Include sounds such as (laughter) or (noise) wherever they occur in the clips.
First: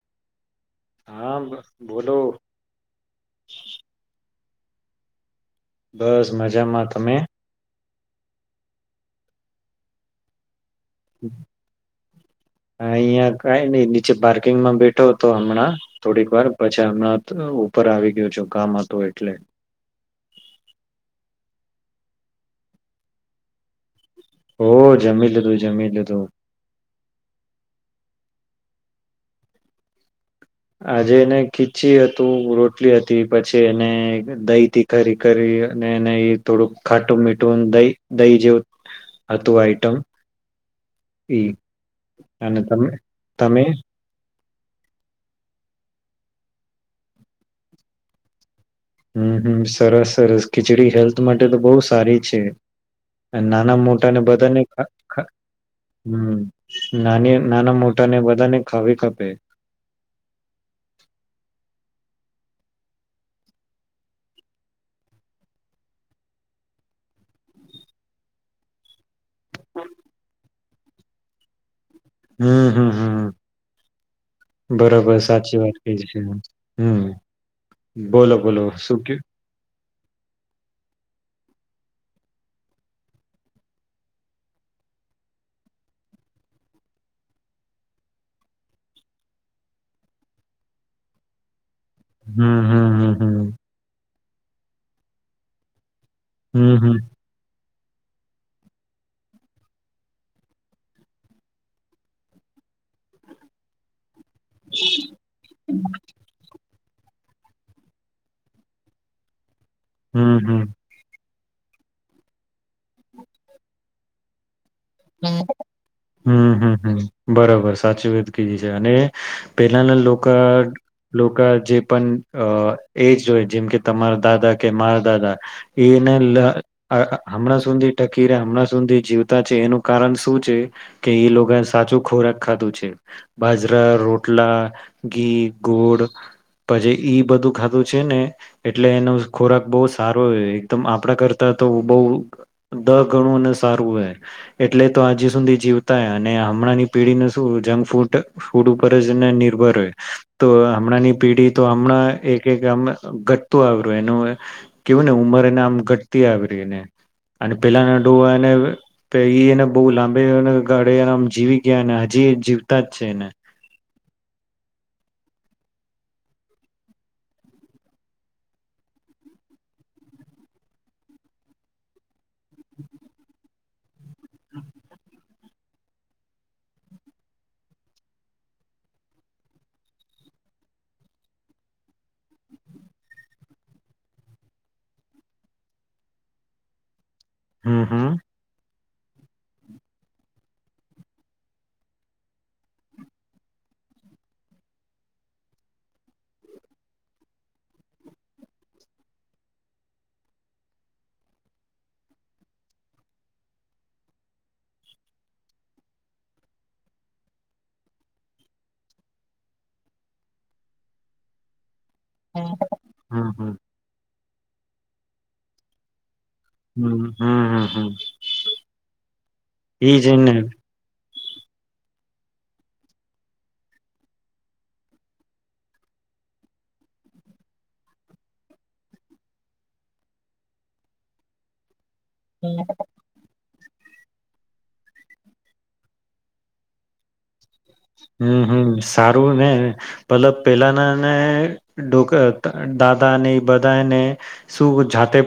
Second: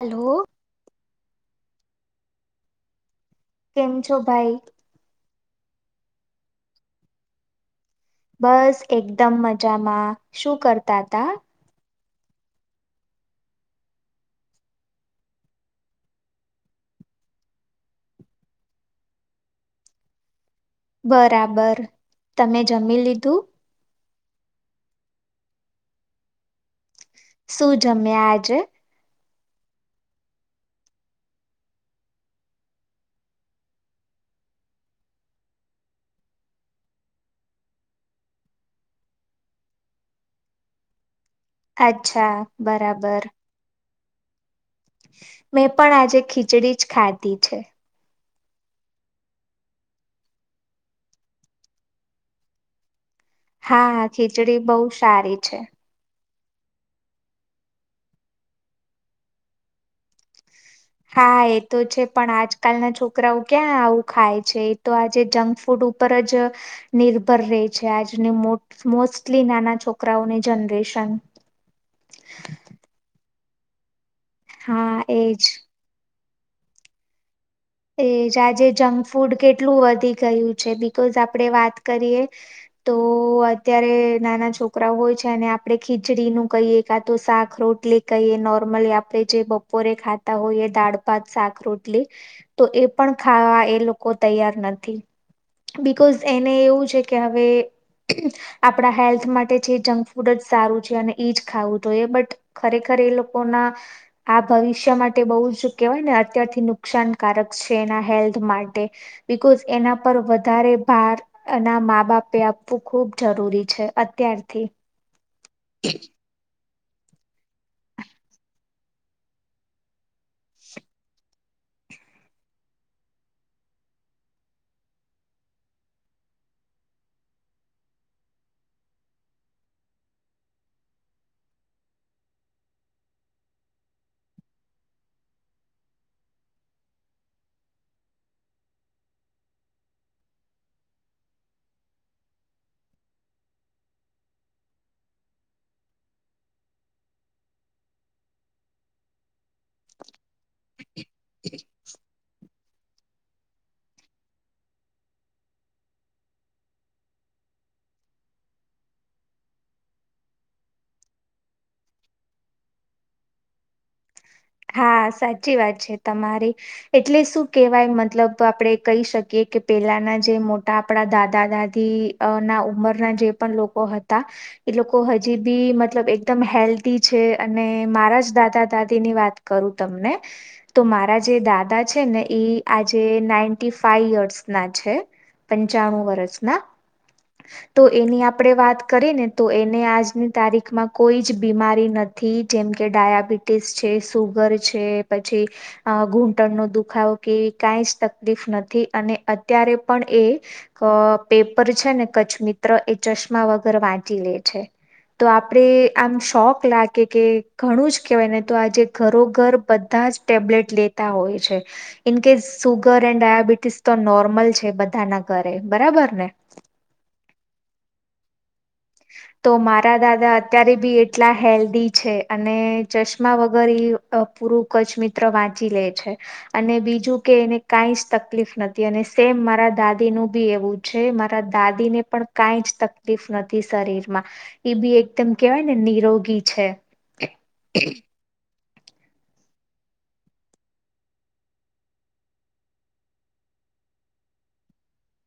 Hello. હા બોલો. કેમ છો ભાઈ. બસ મજામાં તમે. બસ એકદમ મજામાં શું કર તા હતા. હ અહિયાં કઈ નઈ નીચે પાર્કિંગમાં બેઠો હતો હમણાં થોડીક વાર પછી હમણાં ઉપર આવી ગયો છું ગામ હતું એટલે. બરાબર તમે જમી લીધું. ઓ જમી લધું જમી લીધું. શું જમ્યા આજે. આજે એને ખીચી હતું રોટલી હતી પછી એને દહીથી ખરી કરી અને એને થોડુંક ખાટું મીઠું દહી દહી જેવું હતું આઈટમ એ અચ્છા અને તમે બરાબર તમે. મેં પણ આજે ખીચડી જ ખાધી છે. હમ હમ સરસ સરસ ખીચડી હેલ્થ માટે તો બહુ સારી છે. નાના હા મોટા ને ખીચડી બધાને બહુ સારી છે હમ નાના મોટાને બધાને ખાવી કપે. હા એ તો છે પણ આજકાલના છોકરાઓ ક્યાં આવું ખાય છે એ તો આજે જંક ફૂડ ઉપર જ નિર્ભર રહે છે આજને મો મો એટલી નાના છોકરાઓને જનરેશન (inaudible) હા બરોબર એજ સાચી વાત ક છેું. (inaudible) એજ આજે જંક ફૂડ કેટલું વધી ગયું છે બિકઝ આપડે વાત કરીએ તો અત્યારે નાના છોકરા હોય છે અને આપણેે ખીચડી નું કહીએ કા તો શાક રોટલી કહીએ નોર્મલી આપે જે બપોરે ખાતા હોઈએ દાળપાત શાક રટલી (inaudible) એ હમ હમ પણ હમ ખાવા એ લોકો તૈયાર નથી બી બકોઝ એને હમ હમ એવું હમ છે કે હવે આપણા હેલ્થ માટે છે જંક ફૂડ જ સારું છે અને એ જ ખાવું જોઈએ બટ ખરેખર એ લોકોના આ ભવિષ્ય માટે બહુ જ કેહેવાય ને અત્યારથી નુકસાન છે એ હેલ્થ માટે બીકોઝ એના પર હમ હમ વધારે ભાર એ ના મા બાપે આપવું ખૂબ જરૂરી છે અત્યારથી હમ્મ-હમ્મ. હમ બરોબર સાચી વાત કીધી છે, અને પેલાના લોકો જે પણ એજ હોય જેમ કે તમારા દાદા કે મારા દાદા એને હમણાં સુધી ટકીરે હમણાં સુધી જીવતા છે એનું કારણ શું છે કે એ લોકો સાચું ખોરાક ખાધું છે બાજરા, રોટલા, ઘી, ગોળ પછી ઈ બધું ખાધું છે ને એટલે એનો ખોરાક બહ સારો હો એકદમ આપણા કરતા તો બહુ દ ગણું અને સારું હોય. એટલે તો હજ સુધી જીવતા અને હમણાંની પેઢીને શું જંક ફૂડ ફૂડ ઉપર જને નિર્ભર હોય તો હમણાંની પેઢી તો હમણાં એક એક આમ ઘટતું આવ્યું એનું કેવું ને ઉંમર એને આમ ઘટતી આવરીને અને પેલાના ડોવાને પ એ એને બહુ લાંબે ગાળે એનામ જીવી ગયા ને હજી જીવતા જ છે એને હા સાચી વાત છે, તમારી એટલે શું કેહેવાય મતલબ આપણેે કહી શકીએ કે પેલાના જે મોટા આપણા દાદા દાદી ના ઉંમરના જે પણ લોકો હતા એ લોકો હજી બી મતલબ એકદમ હેલ્ધી છે અને મારા જ દાદા દાદી ની વાત કરું તમને તો મારા જે દાદા છે ને એ આજે નાઈન્ટી ફાઈવ યર્સ ના છે પંચાણું વર્ષના તો હમ હમ એની આપણેે વાત કરીને તો એને આજની તારીખમાં કોઈ જ બીમારી નથી જેમ કે ડાયાબિટીસ છે. સુગર છે પછી ઘૂંટણનો દુખાવો કેવી કંઈ જ તકલીફ નથી અને અત્યારે પણ એ પેપર છે ને કચ્છ મિત્ર એ ચશ્મા વગર વાંચી લે છે, તો આપડે આમ શોખ લાગે કે ઘણું જ કહેવાય ને તો આજે ઘરો-ઘર બધા જ ટેબ્લેટ લેતા હોય છે. ન case hmm sugar and hmm hmm diabetes તો નોર અમલ છે બધા ના ઘરે બરાબર ને હમ્મ-હમ્મ. હમ્મ-હમ્મ. તો મારા દાદા અત્યારે બી એટલા હેલ્ધી છે, અને ચશ્મા વગર એ પૂરું કચ્છ મિત્ર વાંચી લે છે અને બીજું કે એને કાં જ તકલીફ નથી અને સેમ મારા દાદીનું બી એવું છે મારા દાદીને પણ કાઈજ તકલીફ નથી. શરીર માં એ બી એકદમ કવાય ને નિરોગી છે. હમ્મ-હમ્મ. સારું ને પલ પેલાના નેો દાદા ને બધાને શું જાતે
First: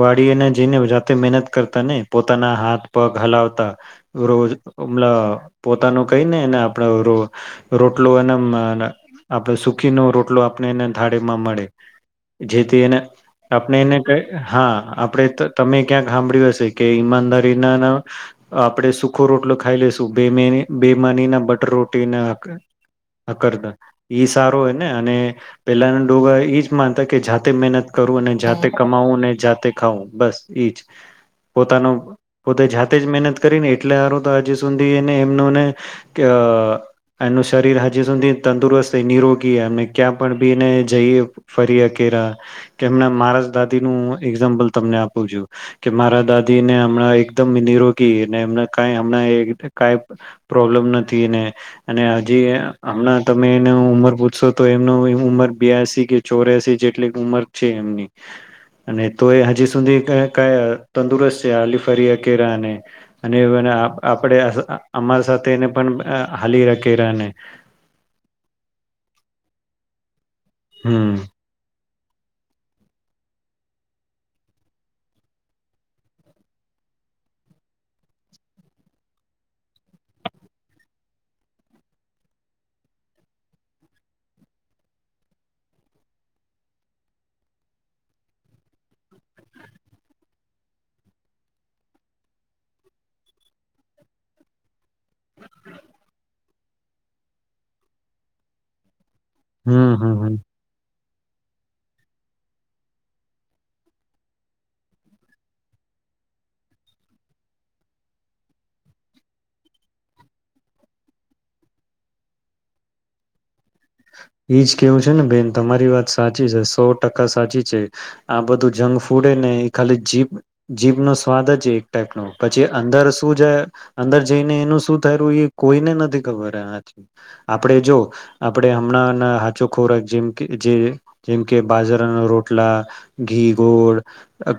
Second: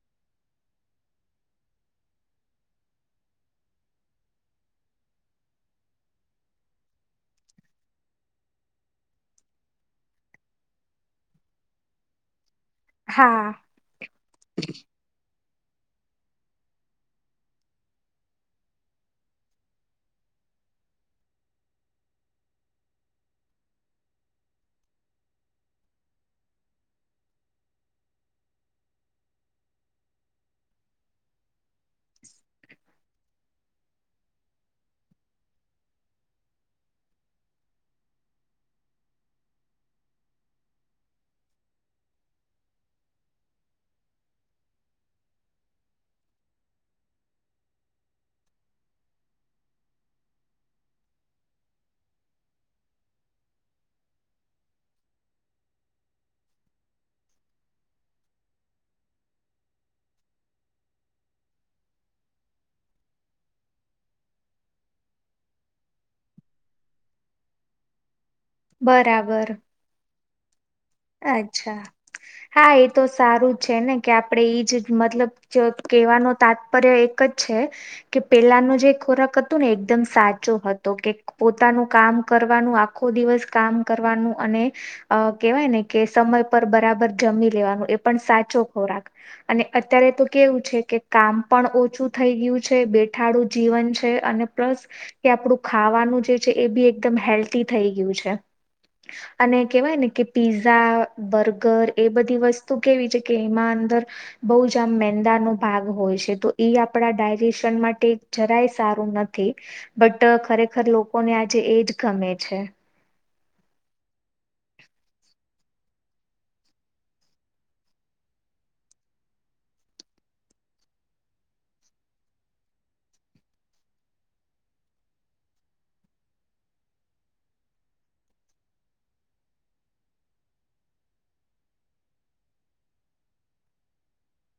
વાળીને જઈને જાતે મહેનત કરતા ને પોતાના હાથ પગ હલાવતા રોજ હમ પોતાનું કઈ નેને આપ રોટલો અને આપણે સુખીનો રોટલો આપણે એને થાળેમાં મળે. જેથી એને હા આપણે એને કઈ હા આપણે તમે ક્યાં સાંભળ્યું હશે કે ઈમાનદારી ના આપણેે સુખો રોટલો ખાઈ લેશું બે બેમાની ના બ રોટીના કરતા સારો હો ને અને પેલાના ડોગા જ માનતા કે જાતે મહેનત કરું જાતે કમાવું ને જાતે ખાવું બસ જ પોતાનો પોતે જાતે જ મહેનત કરીને એટલે સાર તો હજ સુધી એને એમનુંને કે એનું શરીર હજી સુધી તંદુરસ્ત નિરોગી એમ ક્યાં પણ બીને જઈએ ફરી કેરા કે એમના મારા જ દાદી નું એક્ઝામ્પલ તમને આપું છું, કે મારા દાદીને હમણાં એકદમ નિરોગીને એમ હમણાં ક પ્રોબ્લમ જી હમણા તમે એ ઉમર પૂછશો તો એમનું ઉંમર બ્યાસી કે ચોરાસી જેટલી ઉંમર છે એમની અને તો એ હજી સુધી ક તંદુરસ્ત છે આલી ફરીયાકેરાને અને આપ અમારા સાથેને પણ અ હલી રખી રને બરાબર. હમ અચ્છા. હા એ તો સારું છે ને કે આપણેે એ જ મતલબ કેવાનો તાત્પર્ય એક જ છે કે પેલાનો જે ખોરાક હતુ ને એકદમ સાચો હતો કે પોતાનું કામ કરવાનું આખો દિવસ કામ કરવાનું અને કેહેવાય ને કે સમય પર બરાબર જમી લેવાનું એ પણ સાચો ખોરાક અને અત્યારે તો કેવું છે કે કામ પણ ઓછું થઈ ગયું છે બેઠાડું જીવન છે અને પ્લસ એ આપડું ખાવાનું જે છે એ બી એકદમ હેલ્ધ થઈ ગયું છે અને હમ કેહેવાય ને હમ કે હમ પીઝ બર્ગર એ બધી વસ્તુ કેવી છે કે એમાં અંદર બહ જ આમ મેંદા નો ભાગ હોય છે તો એ આપડા ડાયજેશન માટે જરાય સારું નથી બટ ખરેખર લોકોને આજે એજ ગમે છે એજ કેવું છે ને બેન તમારી વાત સાચી છે સો ટકા સાચી છે આ બધું જંક ફૂડ ને એ ખાલી જીભ જીભ નો સ્વાદ જ છે એક ટાઈપ નો પછી અંદર શું જાય અંદર જઈને એનું શું થયું એ કોઈને નથી ખબર આથી આપણે જો આપણે હમણાં હાચો ખોરાક જેમ કે જે જેમ કે બાજરાના રોટલા ઘી ગોળ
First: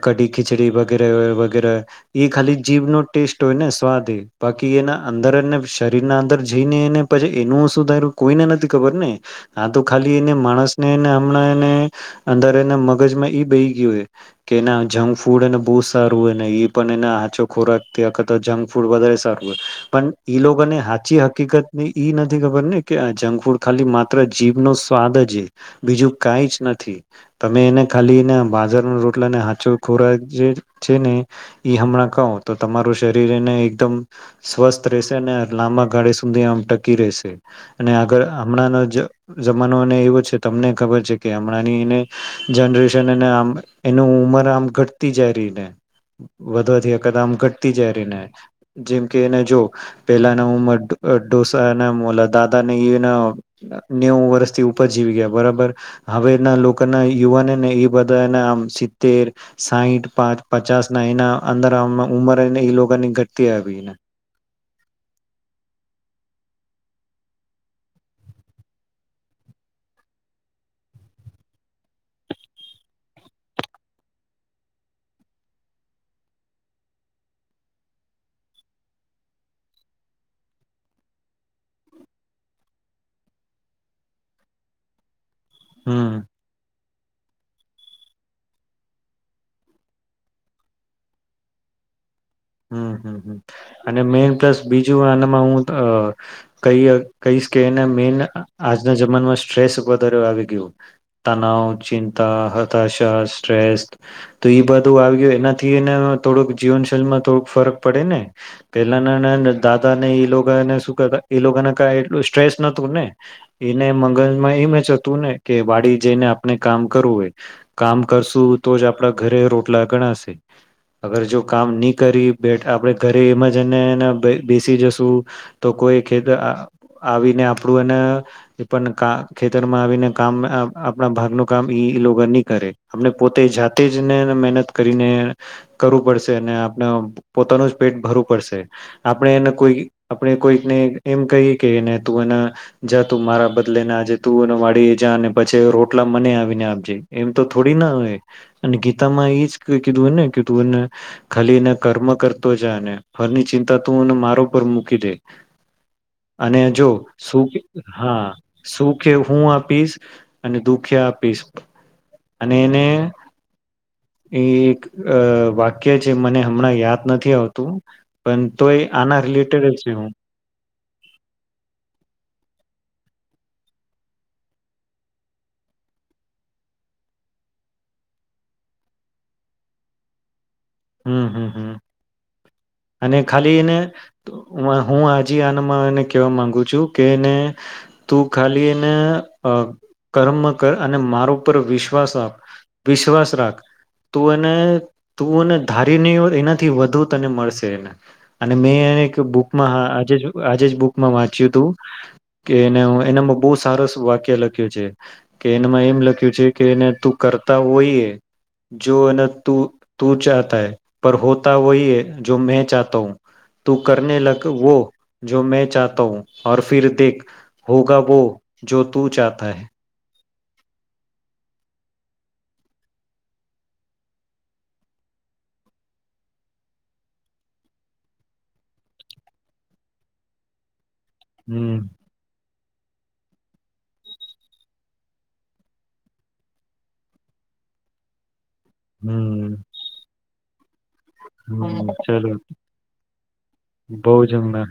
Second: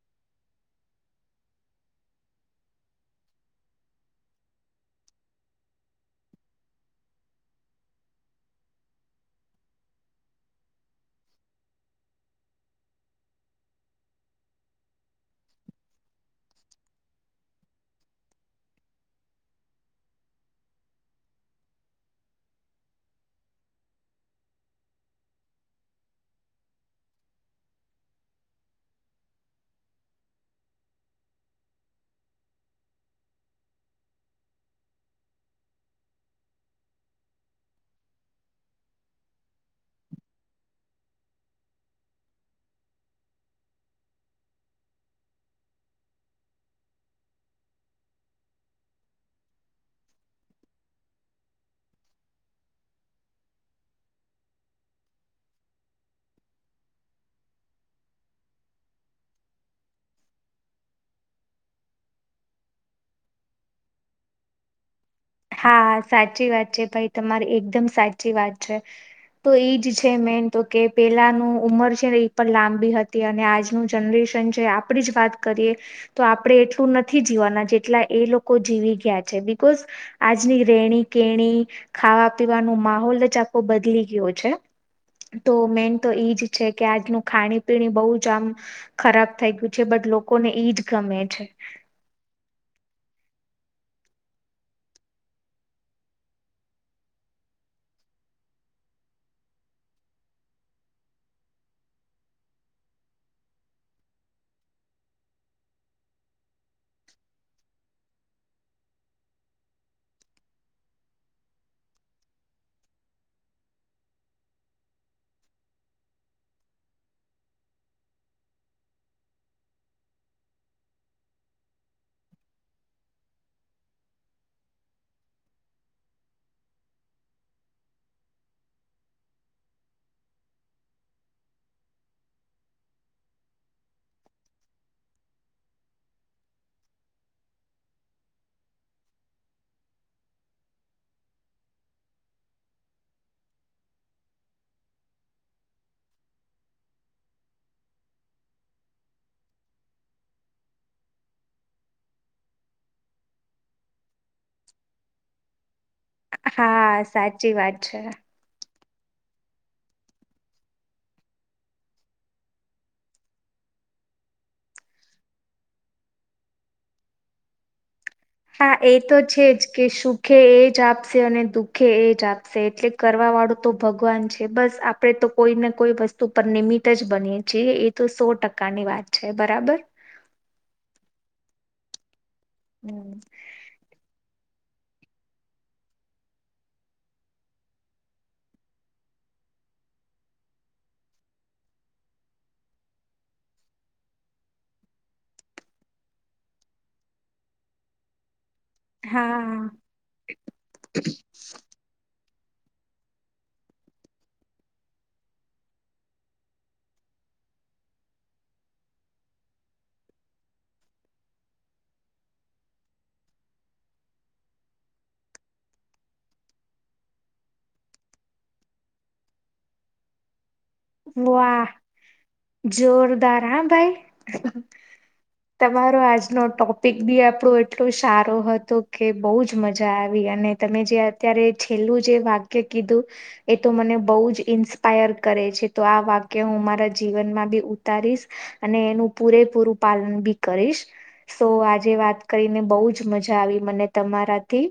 કઢી ખીચડી વગેરે વગેરે એ ખાલી જીભનો ટેસ્ટ હોય ને સ્વાદ એ બાકી એના અંદરને શરીર ના અંદર જઈને એને પછી એનું સુધાર કોઈને નથી રને આ તો ખાલી એ માણસ ને એ હમણાં એને અંદર એને મગજમાં બહી ગયું હોય કે જંક ફૂડ એને બહ સારું હોય ને એ પણ એ હચો ખોરાક ખ તો જંક ફૂડ વધારે સારું હો પણ ઈ લોકોને સાચી હકીકત ની ઈ નથી ખબર ને કે જંક ફૂડ ખાલી માત્ર જીભ નો સ્વાદ જ બીજું કઈ જ નથી તમે એને ખાલી બાજારના રોટલાને હાચો ખોરાક જે છે ને એ હમણાં કહો તો તમારું શરીર એને એકદમ સ્વસ્થ રહેશે અને લાંબા ગાળે સુધી આમ ટકી રહેશે અને આગળ હમણાં જમાનોને એવો છે તમને ખબર છે કે હમણાંની એને જનરેશન આમ એનું ઉંમર આમ ઘટતી જાય રહી ને વધવાથી વખત આમ ઘટતી જાય રને જેમ કે એને જો પેલાના ઉંમર ડોસા ના મોલા દાદા ને નેવું વર્ષથી ઉપર જીવી ગયા બરાબર હવેના લોકોના યુવાન ને એ બધા એના આમ સિતતેર સાહીઠ પાંચ પચાસ ના એના અંદર આમ ઉંમરને એ લોકોની ઘટતી આવીને હા સાચી વાત છે ભાઈ તમારી એકદમ સાચી વાત છે તો એજ છે મેન તો કે પેલાનું ઉંમર છે ને એ પણ લાંબી હતી અને આજનું જનરેશન છે આપડી જ વાત કરીએ તો આપણે એટલું નથી જીવવાના જેટલા એ લોકો જીવી ગયા છે બિકઝ આજની રેણી કેણી ખાવા પીવાનો માહોલ જ આો બદલી ગયો છે તો મેન તો હમ એઈ જ છે કે આજનું ખાણી પીણી બહુ જ આમ ખરાબ થઈ ગયું છે બટ લોકોને એઈજ ગમે છે હમ હમ અને મેન પ્લસ બીજું આનામાં હું ક કહીશ કે એને મેઈન આજના જમાનામાં સ્ટ્રેસ વધારે આવી ગયું તનાવ ચિંતા હતાશા સ્ટ્રેસ તો એ બધું આવી ગયું એનાથી એને થોડુંક જીવનશૈલીમાં ફરક પડે ને પેલાના દાદા ને એ લોકોને શ કરતા એ લોકોને ક એટલું સ્ટ્રેસ નતું ને એને મંગલમાં એમ જતું ને કે વાડી જઈને આપણે કામ કરવું હોય કામ કરશું તો જ આપડા ઘરે રોટલા ગણાશે અગર જો કામ ન કરી આપે ઘરે એમ જનેને બેસી જશું તો કોઈ ખેર આવીને આપડું એને પણ ખેતરમાં આવીને કામ આપણા ભાગનું કામ ઈ લોકો નહી કરે આપણે પોતે જાતે જને મહેનત કરીને કરવું પડશે અને પોતાનું પેટ ભરવું પડશે આપણે એને કોઈ આપણે કોઈકને એમ કહીએ કેને તું એને જા તું મારા બદલેને આજે તું વાડી જા અને પછી રોટલા મને આવીને આપજે એમ તો થોડી ના હો અને ગીતામાં એજ કીધુંને કે તું એને ખાલીને કર્મ કરતો જાયને ફરની ચિંતા તું મા મૂકી દે અને જો હા સાચી વાત શ છે હા સુખે હું આપીશ અને દુખી આપીશ અને એને એ એક વાક્ય મને હમણાં યાદ નથી આવતું પણ હા તોય એ તો આના છે જ રિલેટેડ કે છે હું સુખે એ જ એ જ આપશે અને દુઃખે એ જ આપશે એટલે કરવા વાળું તો ભગવાન છે બસ આપણે તો કોઈને કોઈ વસ્તુ પર નિિમિટ જ બનીએ છીએ એ તો સો ટકાની વાત છે બરાબર હમ હમ હમ અને હમ ખાલી એને હું આજ આનામાં એને કહેવા માંગુ છું કેને તું ખાલી એને કર્મ કર અને મારો પરર વિશ્વાસ આપ વિશ્વાસ રાખ તું એને તુંને ધારી નહી હો એનાથી વધુ તને મળશે એને અને મેંને એક હા બુકમાં આે આજે જ બુકમાં વાંચ્યું હતું કે એને એનામાં બહુ સાર વાક્ય લખ્યું છે કે એનામાં એમ લખ્યું છે કે એને તું કરતા હોઈએ જો એને તું તું ચા ૈ પર હોતા વહીૈ જો મે ચાતા હું તું કર લગ વો જો મે ચાતા હું ફર દેખ હોગ વો જો તું ચાતા હૈ વાહ જોરદાર હા ભાઈ તમારો આજનો ટોપિક બી આપણો એટલોું સારો હતો કે બહજ મજા આવી અને તમે જે અત્યારે હમ છેલ્લું જે વાક કે કીધું એ તો મને બહુ જ ઇન્સ્પાયર કરે છે તો આ વાક્ય હું મારા જીવનમાં બી ઉતારીશ અને એનું હમ પૂરેપૂરું પાલન બી કરીશ (inaudible) સો હમ આજે વાત ચલો કરીને બહુ જ મજા આવી મને બહુ જ હમણા તમારાથી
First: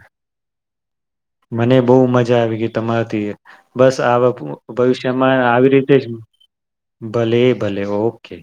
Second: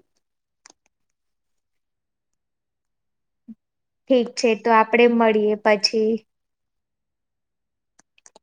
મને બહુ મજા આવી ગઈ તમારાથી બસ આ ઠીક છે તો આપડે ભવિષ્યમાં મળીએ આવી રીતે જ પછી ભલે ભલે ઓકે